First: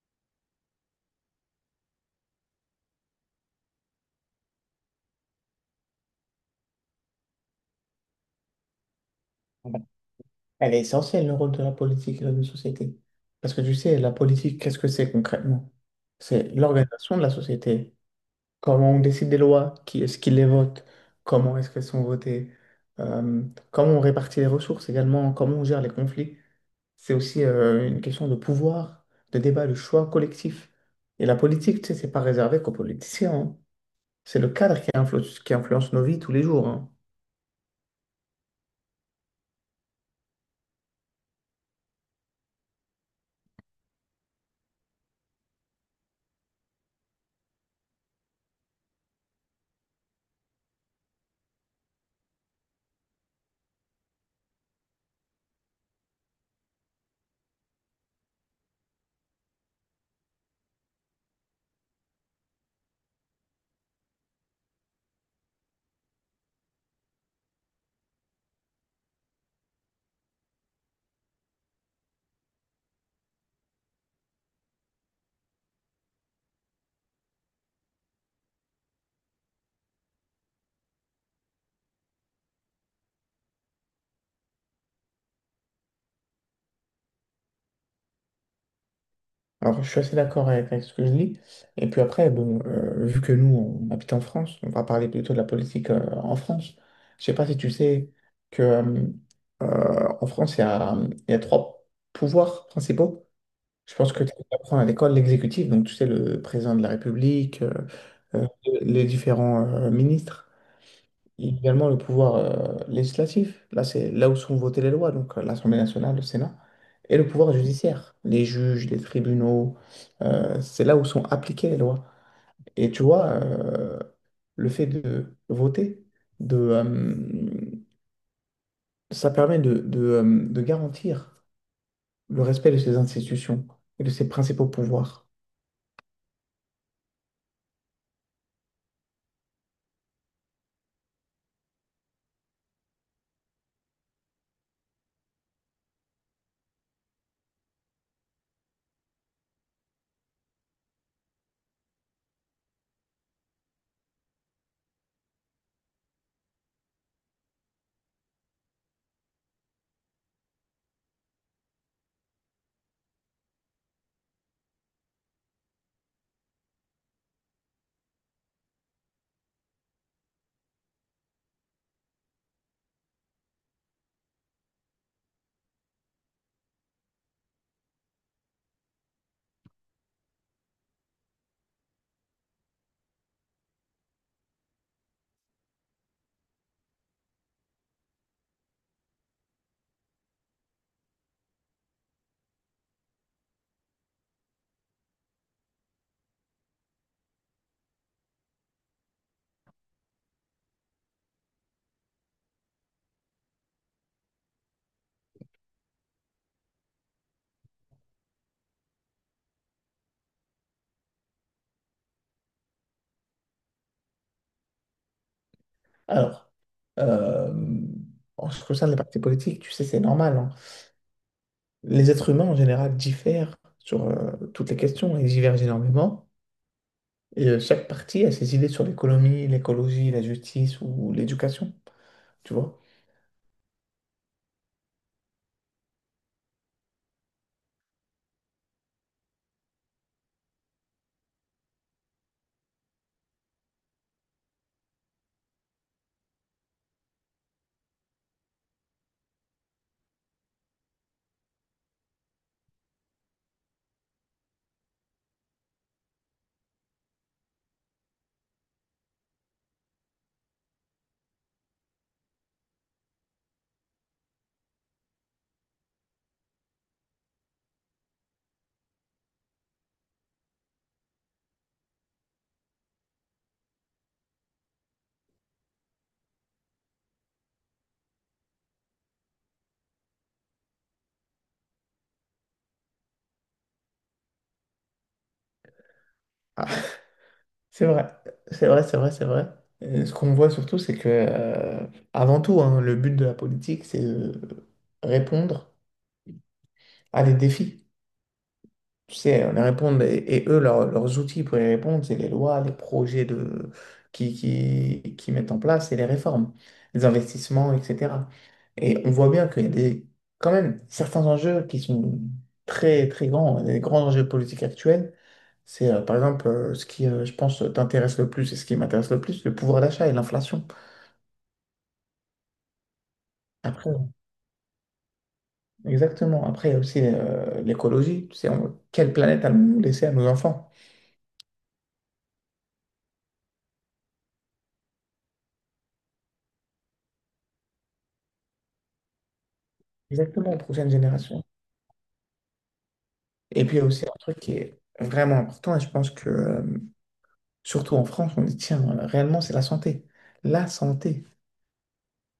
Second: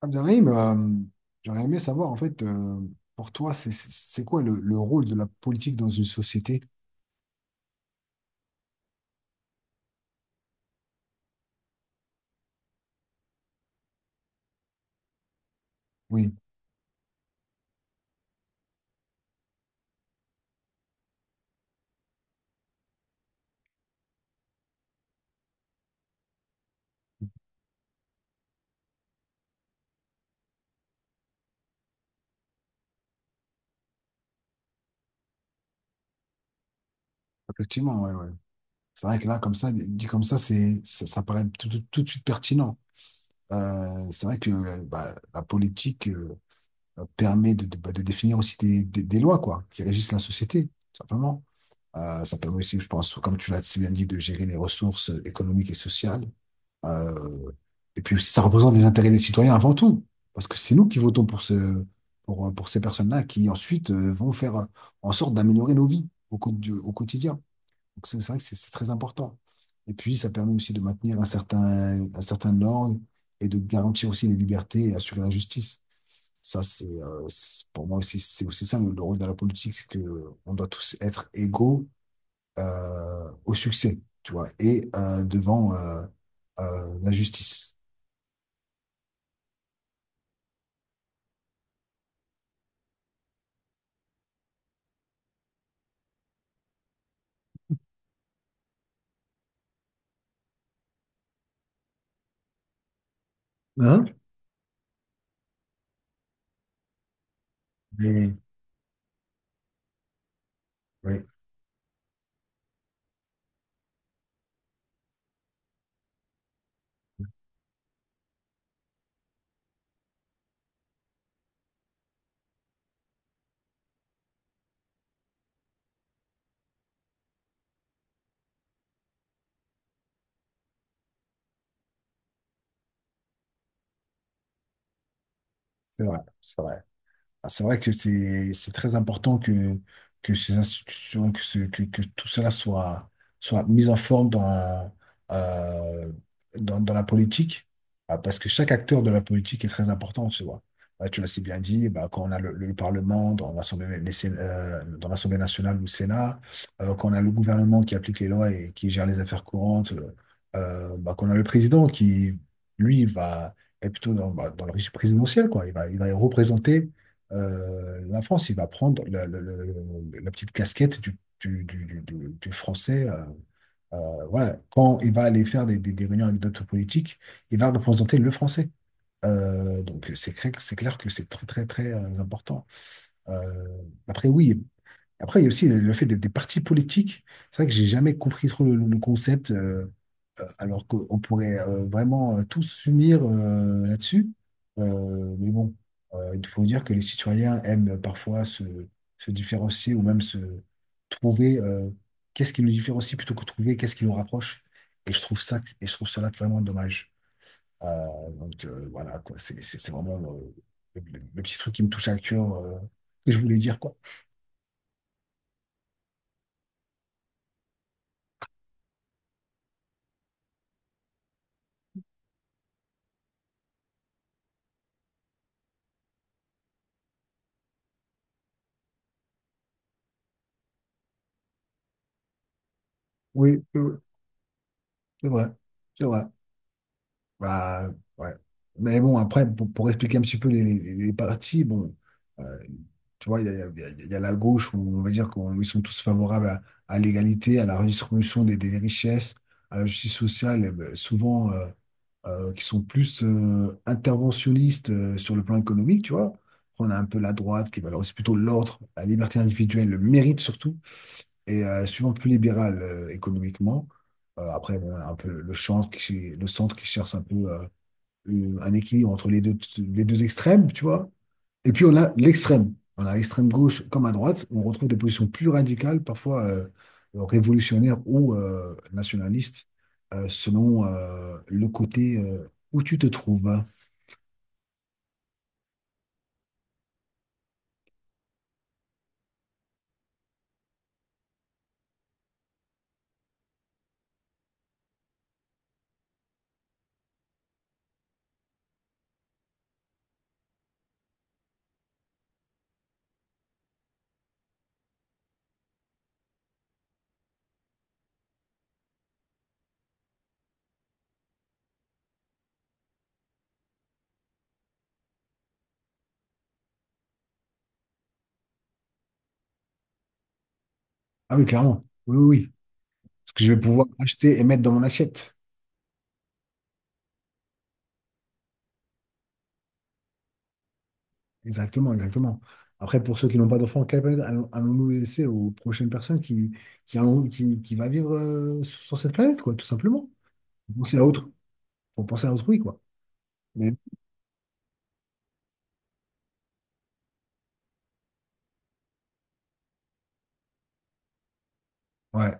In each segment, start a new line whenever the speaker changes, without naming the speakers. Abderrahim, j'aurais aimé savoir, en fait, pour toi, c'est quoi le rôle de la politique dans une société?
Ah ben, elle est essentielle, le rôle de la politique et de la société. Parce que tu sais, la politique, qu'est-ce que c'est concrètement?
Oui,
C'est l'organisation de la société. Comment on décide des lois, qui est-ce qui les vote, comment est-ce qu'elles sont votées, euh, comment on répartit les ressources également, comment on gère les conflits. C'est aussi une question de pouvoir, de débat, de choix collectif. Et la politique, tu sais, c'est pas réservé qu'aux politiciens, hein. C'est le cadre qui influence nos vies tous les jours, hein.
effectivement, ouais, ouais. C'est vrai que là, comme ça, dit comme ça, ça paraît tout de suite pertinent. C'est vrai que bah, la politique permet bah, de définir aussi des lois, quoi, qui régissent la société, tout simplement. Ça permet aussi, je pense, comme tu l'as si bien dit, de gérer les ressources économiques et sociales. Euh, et puis aussi, ça représente les intérêts des citoyens avant tout, parce que c'est nous qui votons pour pour ces personnes-là qui ensuite vont faire en sorte d'améliorer nos vies au quotidien. Donc c'est vrai que c'est très important. Et puis, ça permet aussi de maintenir un certain ordre et de garantir aussi les libertés et assurer la justice. Ça, pour moi aussi, c'est aussi ça le rôle de la politique, c'est que on doit tous être égaux au succès, tu vois, et devant la justice.
Alors, je suis assez d'accord avec ce que je dis. Et puis après, bon, vu que nous, on habite en France, on va parler plutôt de la politique en France. Je sais pas si tu sais que en France, il y a trois pouvoirs principaux. Je pense
Hein?
que tu apprends à l'école l'exécutif, donc tu sais, le président de la République,
Oui,
euh, les différents ministres.
oui,
Et également le pouvoir législatif, là c'est là où sont votées les lois, donc l'Assemblée nationale, le Sénat, et le pouvoir judiciaire, les juges, les tribunaux, c'est là où sont appliquées les lois. Et tu vois, le fait de voter, de, euh, ça permet de garantir le respect de ces institutions et de ses principaux pouvoirs.
c'est vrai, c'est vrai. Ah, c'est vrai que c'est très important que ces institutions que que tout cela soit soit mis en forme dans euh, dans la politique. Ah, parce que chaque acteur de la politique est très important, tu vois. Ah, tu l'as si bien dit, bah, quand on a le Parlement dans dans l'Assemblée nationale ou le Sénat, quand on a le gouvernement qui applique les lois et qui gère les affaires courantes, bah, qu'on a le président qui lui va est plutôt dans, bah, dans le régime présidentiel, quoi. Il va représenter la France, il va prendre la petite casquette du français. Voilà. Quand il va aller faire des réunions avec d'autres politiques, il va représenter le français. Donc c'est clair que c'est très très très important. Euh, Après oui, après, il y a aussi le fait des partis politiques. C'est vrai que j'ai jamais compris trop le concept, alors qu'on pourrait vraiment tous s'unir là-dessus. Mais bon, il faut dire que les citoyens aiment parfois se différencier ou même se trouver qu'est-ce qui nous différencie plutôt que trouver qu'est-ce qui nous rapproche. Et je trouve cela vraiment dommage. Euh, donc voilà, quoi, c'est vraiment le petit truc qui me touche à cœur, que je voulais dire, quoi.
Alors, euh, en ce qui concerne les partis politiques, tu sais, c'est normal, hein. Les êtres humains en général diffèrent sur toutes les questions, ils divergent énormément. Et chaque parti a ses idées sur l'économie, l'écologie, la justice ou l'éducation, tu vois.
Oui, c'est vrai, c'est vrai. Bah, ouais. Mais bon, après, pour expliquer un petit peu les partis, bon, euh, tu vois, il y a, il y a- il y a il y a la gauche où on va dire qu'ils sont tous favorables à l'égalité, à la redistribution des richesses, à la justice sociale, souvent qui sont plus interventionnistes sur le plan économique, tu vois. Après, on a un peu la droite qui valorise plutôt l'ordre, la liberté individuelle, le mérite surtout, et souvent plus libéral économiquement. Après, bon, on a un peu le centre qui cherche un peu un équilibre entre les deux extrêmes, tu vois. Et puis on a l'extrême. On a l'extrême gauche comme à droite. On retrouve des positions plus radicales, parfois révolutionnaires ou nationalistes, selon le côté où tu te trouves.
Ah, c'est vrai, c'est vrai, c'est vrai, c'est vrai. Et ce qu'on voit surtout, c'est que, avant tout, hein, le but de la politique, c'est de répondre à des défis. Tu sais, on y répondre, et eux, leurs outils pour y répondre, c'est les lois, les projets de, qui mettent en place et les réformes, les investissements, etc. Et on voit bien qu'il y a des, quand même certains enjeux qui sont très, très grands. Les grands enjeux politiques actuels, c'est par exemple ce qui, je pense, t'intéresse le plus et ce qui m'intéresse le plus, le pouvoir d'achat et l'inflation.
Ah oui, clairement. Oui, oui, oui. Ce que je vais pouvoir
Après,
acheter et mettre dans mon assiette.
exactement. Après, il y a aussi l'écologie. Tu sais, quelle planète allons-nous laisser à nos enfants?
Exactement, exactement. Après, pour ceux qui n'ont pas d'enfants, allons-nous laisser aux prochaines personnes qui va vivre sur sur cette planète, quoi, tout simplement.
Exactement, aux
Faut
prochaines
penser à autrui,
générations.
faut penser à autrui, quoi.
Et
Mais
puis, il y a aussi un truc qui est vraiment important, et je pense que, surtout en France, on dit, tiens, réellement, c'est la santé. La santé.
ouais.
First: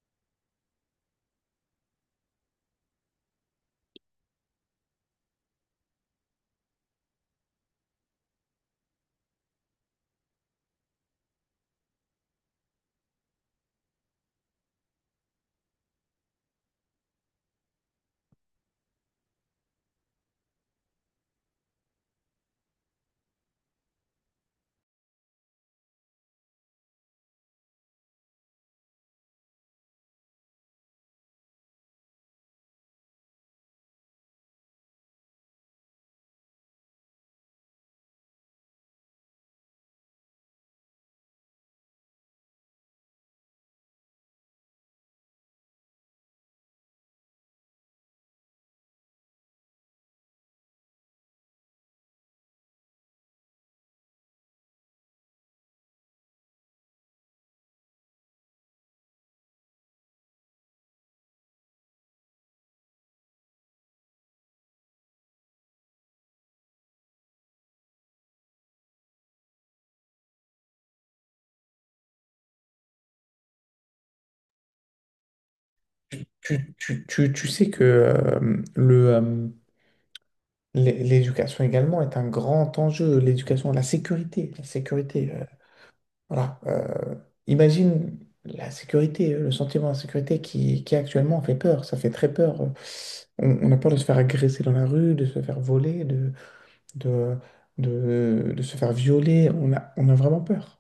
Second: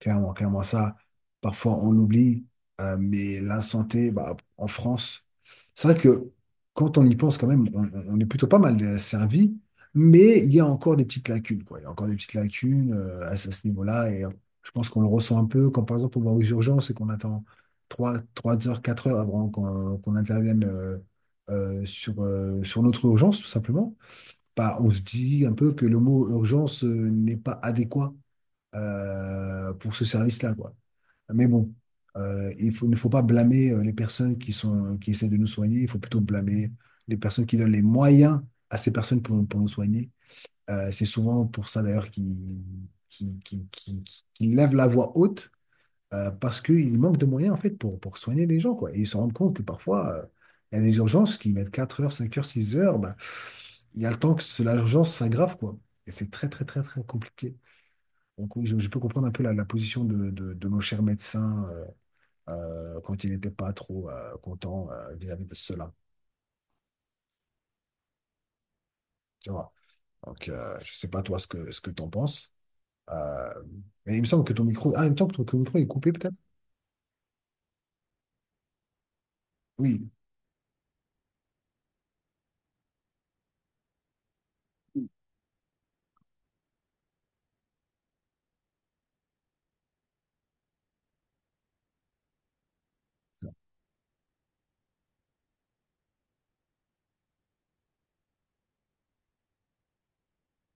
Clairement, clairement, ça, parfois on l'oublie, mais la santé, bah, en France, c'est vrai que quand on y pense quand même, on est plutôt pas mal servi, mais il y a encore des petites lacunes, quoi. Il y a encore des petites lacunes à ce niveau-là, et je pense qu'on le ressent un peu quand, par exemple, on va aux urgences et qu'on attend trois heures, 4 heures avant qu'on intervienne sur notre urgence, tout simplement. Bah, on se dit un peu que le mot urgence n'est pas adéquat pour ce service-là, quoi. Mais bon, il ne faut pas blâmer les personnes qui sont, qui essaient de nous soigner. Il faut plutôt blâmer les personnes qui donnent les moyens à ces personnes pour nous soigner. C'est souvent pour ça d'ailleurs qu'ils qui lèvent la voix haute parce qu'ils manquent de moyens en fait pour soigner les gens, quoi. Et ils se rendent compte que parfois, il y a des urgences qui mettent 4 heures, 5 heures, 6 heures. Bah, il y a le temps que l'urgence s'aggrave, quoi. Et c'est très, très, très, très compliqué. Donc oui, je peux comprendre un peu la position de nos chers médecins, quand ils n'étaient pas trop contents vis-à-vis de cela, tu vois. Donc je sais pas toi ce que t'en penses. Euh, mais il me semble que ton micro, ah, il me semble que ton micro est coupé peut-être.
Tu sais que
Oui.
l'éducation également est un grand enjeu. L'éducation, la sécurité. La sécurité, voilà. Imagine la sécurité, le sentiment d'insécurité qui actuellement fait peur. Ça fait très peur. On a peur de se faire agresser dans la rue, de se faire voler, de, de se faire violer. On a vraiment peur.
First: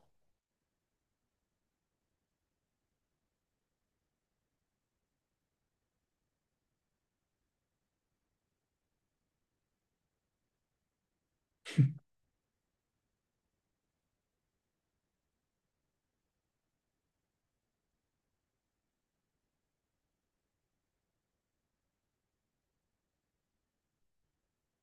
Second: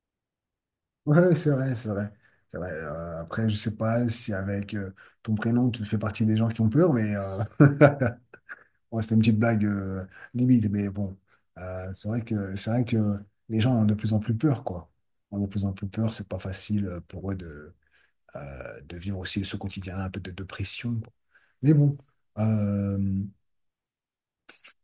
Ouais, ouais, c'est vrai, c'est vrai. C'est vrai. Après, je sais pas si avec ton prénom tu fais partie des gens qui ont peur, mais Bon, c'était une petite blague limite, mais bon, c'est vrai que les gens ont de plus en plus peur, quoi. Ont de plus en plus peur, c'est pas facile pour eux de vivre aussi ce quotidien-là, un peu de dépression, quoi. Mais bon, euh,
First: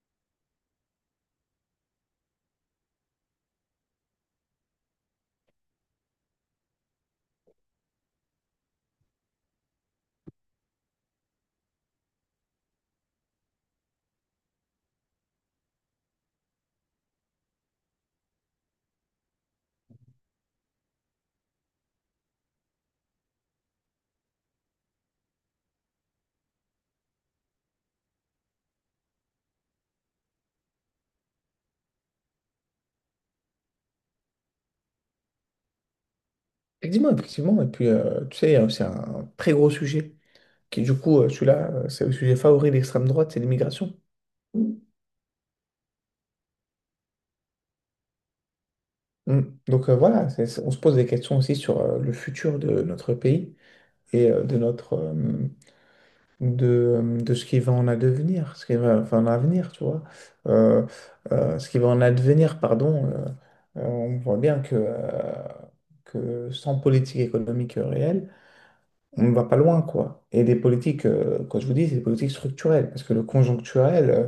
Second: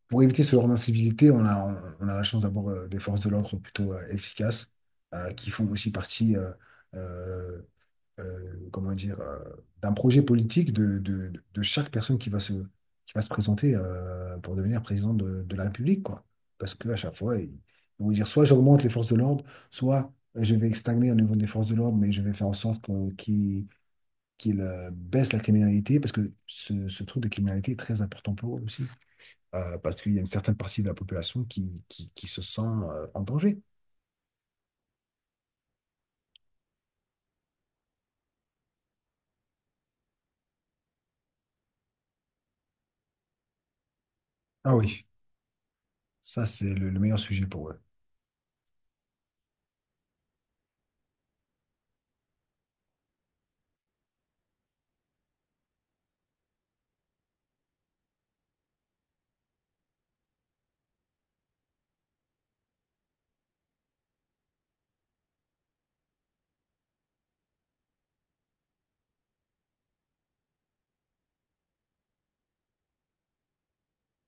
pour éviter ce genre d'incivilité, on a la chance d'avoir des forces de l'ordre plutôt efficaces, qui font aussi partie euh, euh, comment dire, euh, d'un projet politique de chaque personne qui va se présenter pour devenir président de la République, quoi. Parce qu'à chaque fois, ils vont dire soit j'augmente les forces de l'ordre, soit je vais stagner au niveau des forces de l'ordre, mais je vais faire en sorte qu'ils, baissent la criminalité, parce que ce truc de criminalité est très important pour eux aussi. Parce qu'il y a une certaine partie de la population qui se sent en danger.
Effectivement, effectivement. Et puis, tu sais, c'est un très gros sujet qui, du coup, celui-là, c'est le sujet favori de l'extrême droite, c'est l'immigration.
Ah oui. Ça, c'est le meilleur sujet pour eux.
Mm. Donc voilà, on se pose des questions aussi sur le futur de notre pays et de notre de, de ce qui va en advenir, ce qui va enfin, en avenir, tu vois. Euh, Ce qui va en advenir, pardon. On voit bien que sans politique économique réelle, on ne va pas loin, quoi. Et des politiques, quand je vous dis, c'est des politiques structurelles, parce que le conjoncturel, euh,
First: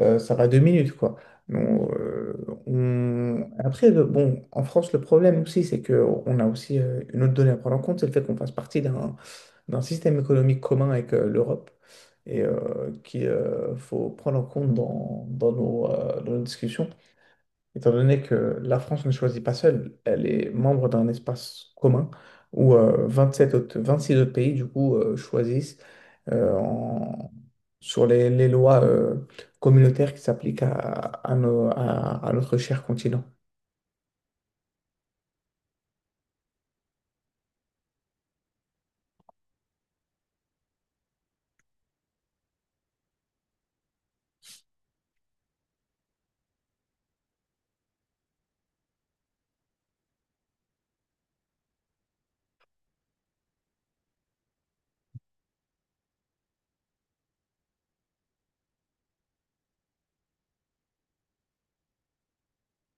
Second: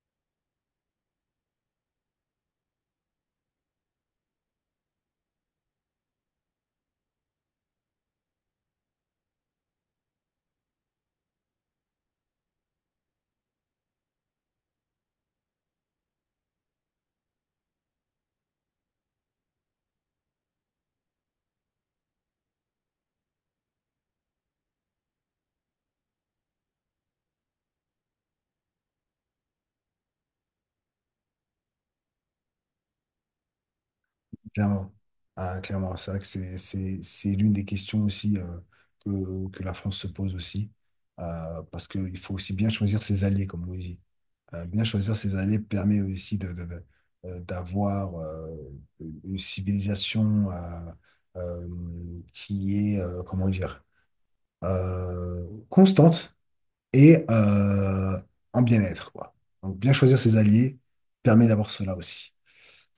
euh, ça va deux minutes, quoi. Donc, après, bon, en France, le problème aussi, c'est qu'on a aussi une autre donnée à prendre en compte, c'est le fait qu'on fasse partie d'un système économique commun avec l'Europe et qu'il faut prendre en compte dans, dans nos discussions étant donné que la France ne choisit pas seule, elle est membre d'un espace commun où 27 autres, 26 autres pays, du coup, choisissent euh, en- sur les, lois communautaires qui s'appliquent à notre cher continent.
Clairement. Ah, clairement, c'est vrai que c'est l'une des questions aussi que la France se pose aussi. Parce qu'il faut aussi bien choisir ses alliés, comme on dit. Bien choisir ses alliés permet aussi d'avoir une civilisation euh, qui est, constante et en bien-être, quoi. Donc, bien choisir ses alliés permet d'avoir cela aussi.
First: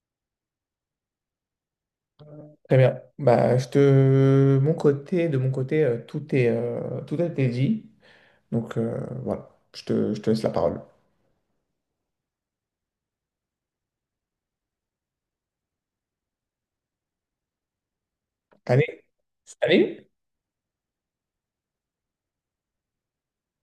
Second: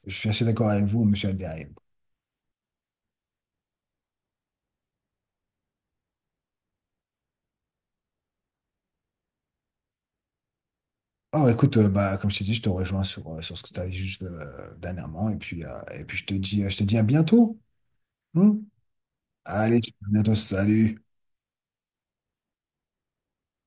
Je suis assez d'accord avec vous, monsieur Abderrahim.
Très bien. Bah, je te... mon côté, de mon côté, tout est, tout a été dit. Donc voilà, je te laisse la parole.
Ah, écoute, bah, comme je t'ai dit, je te rejoins sur, sur ce que tu as dit juste dernièrement. Et puis, je te dis, à bientôt, hein.
Allez,
Allez,
allez.
à bientôt, salut.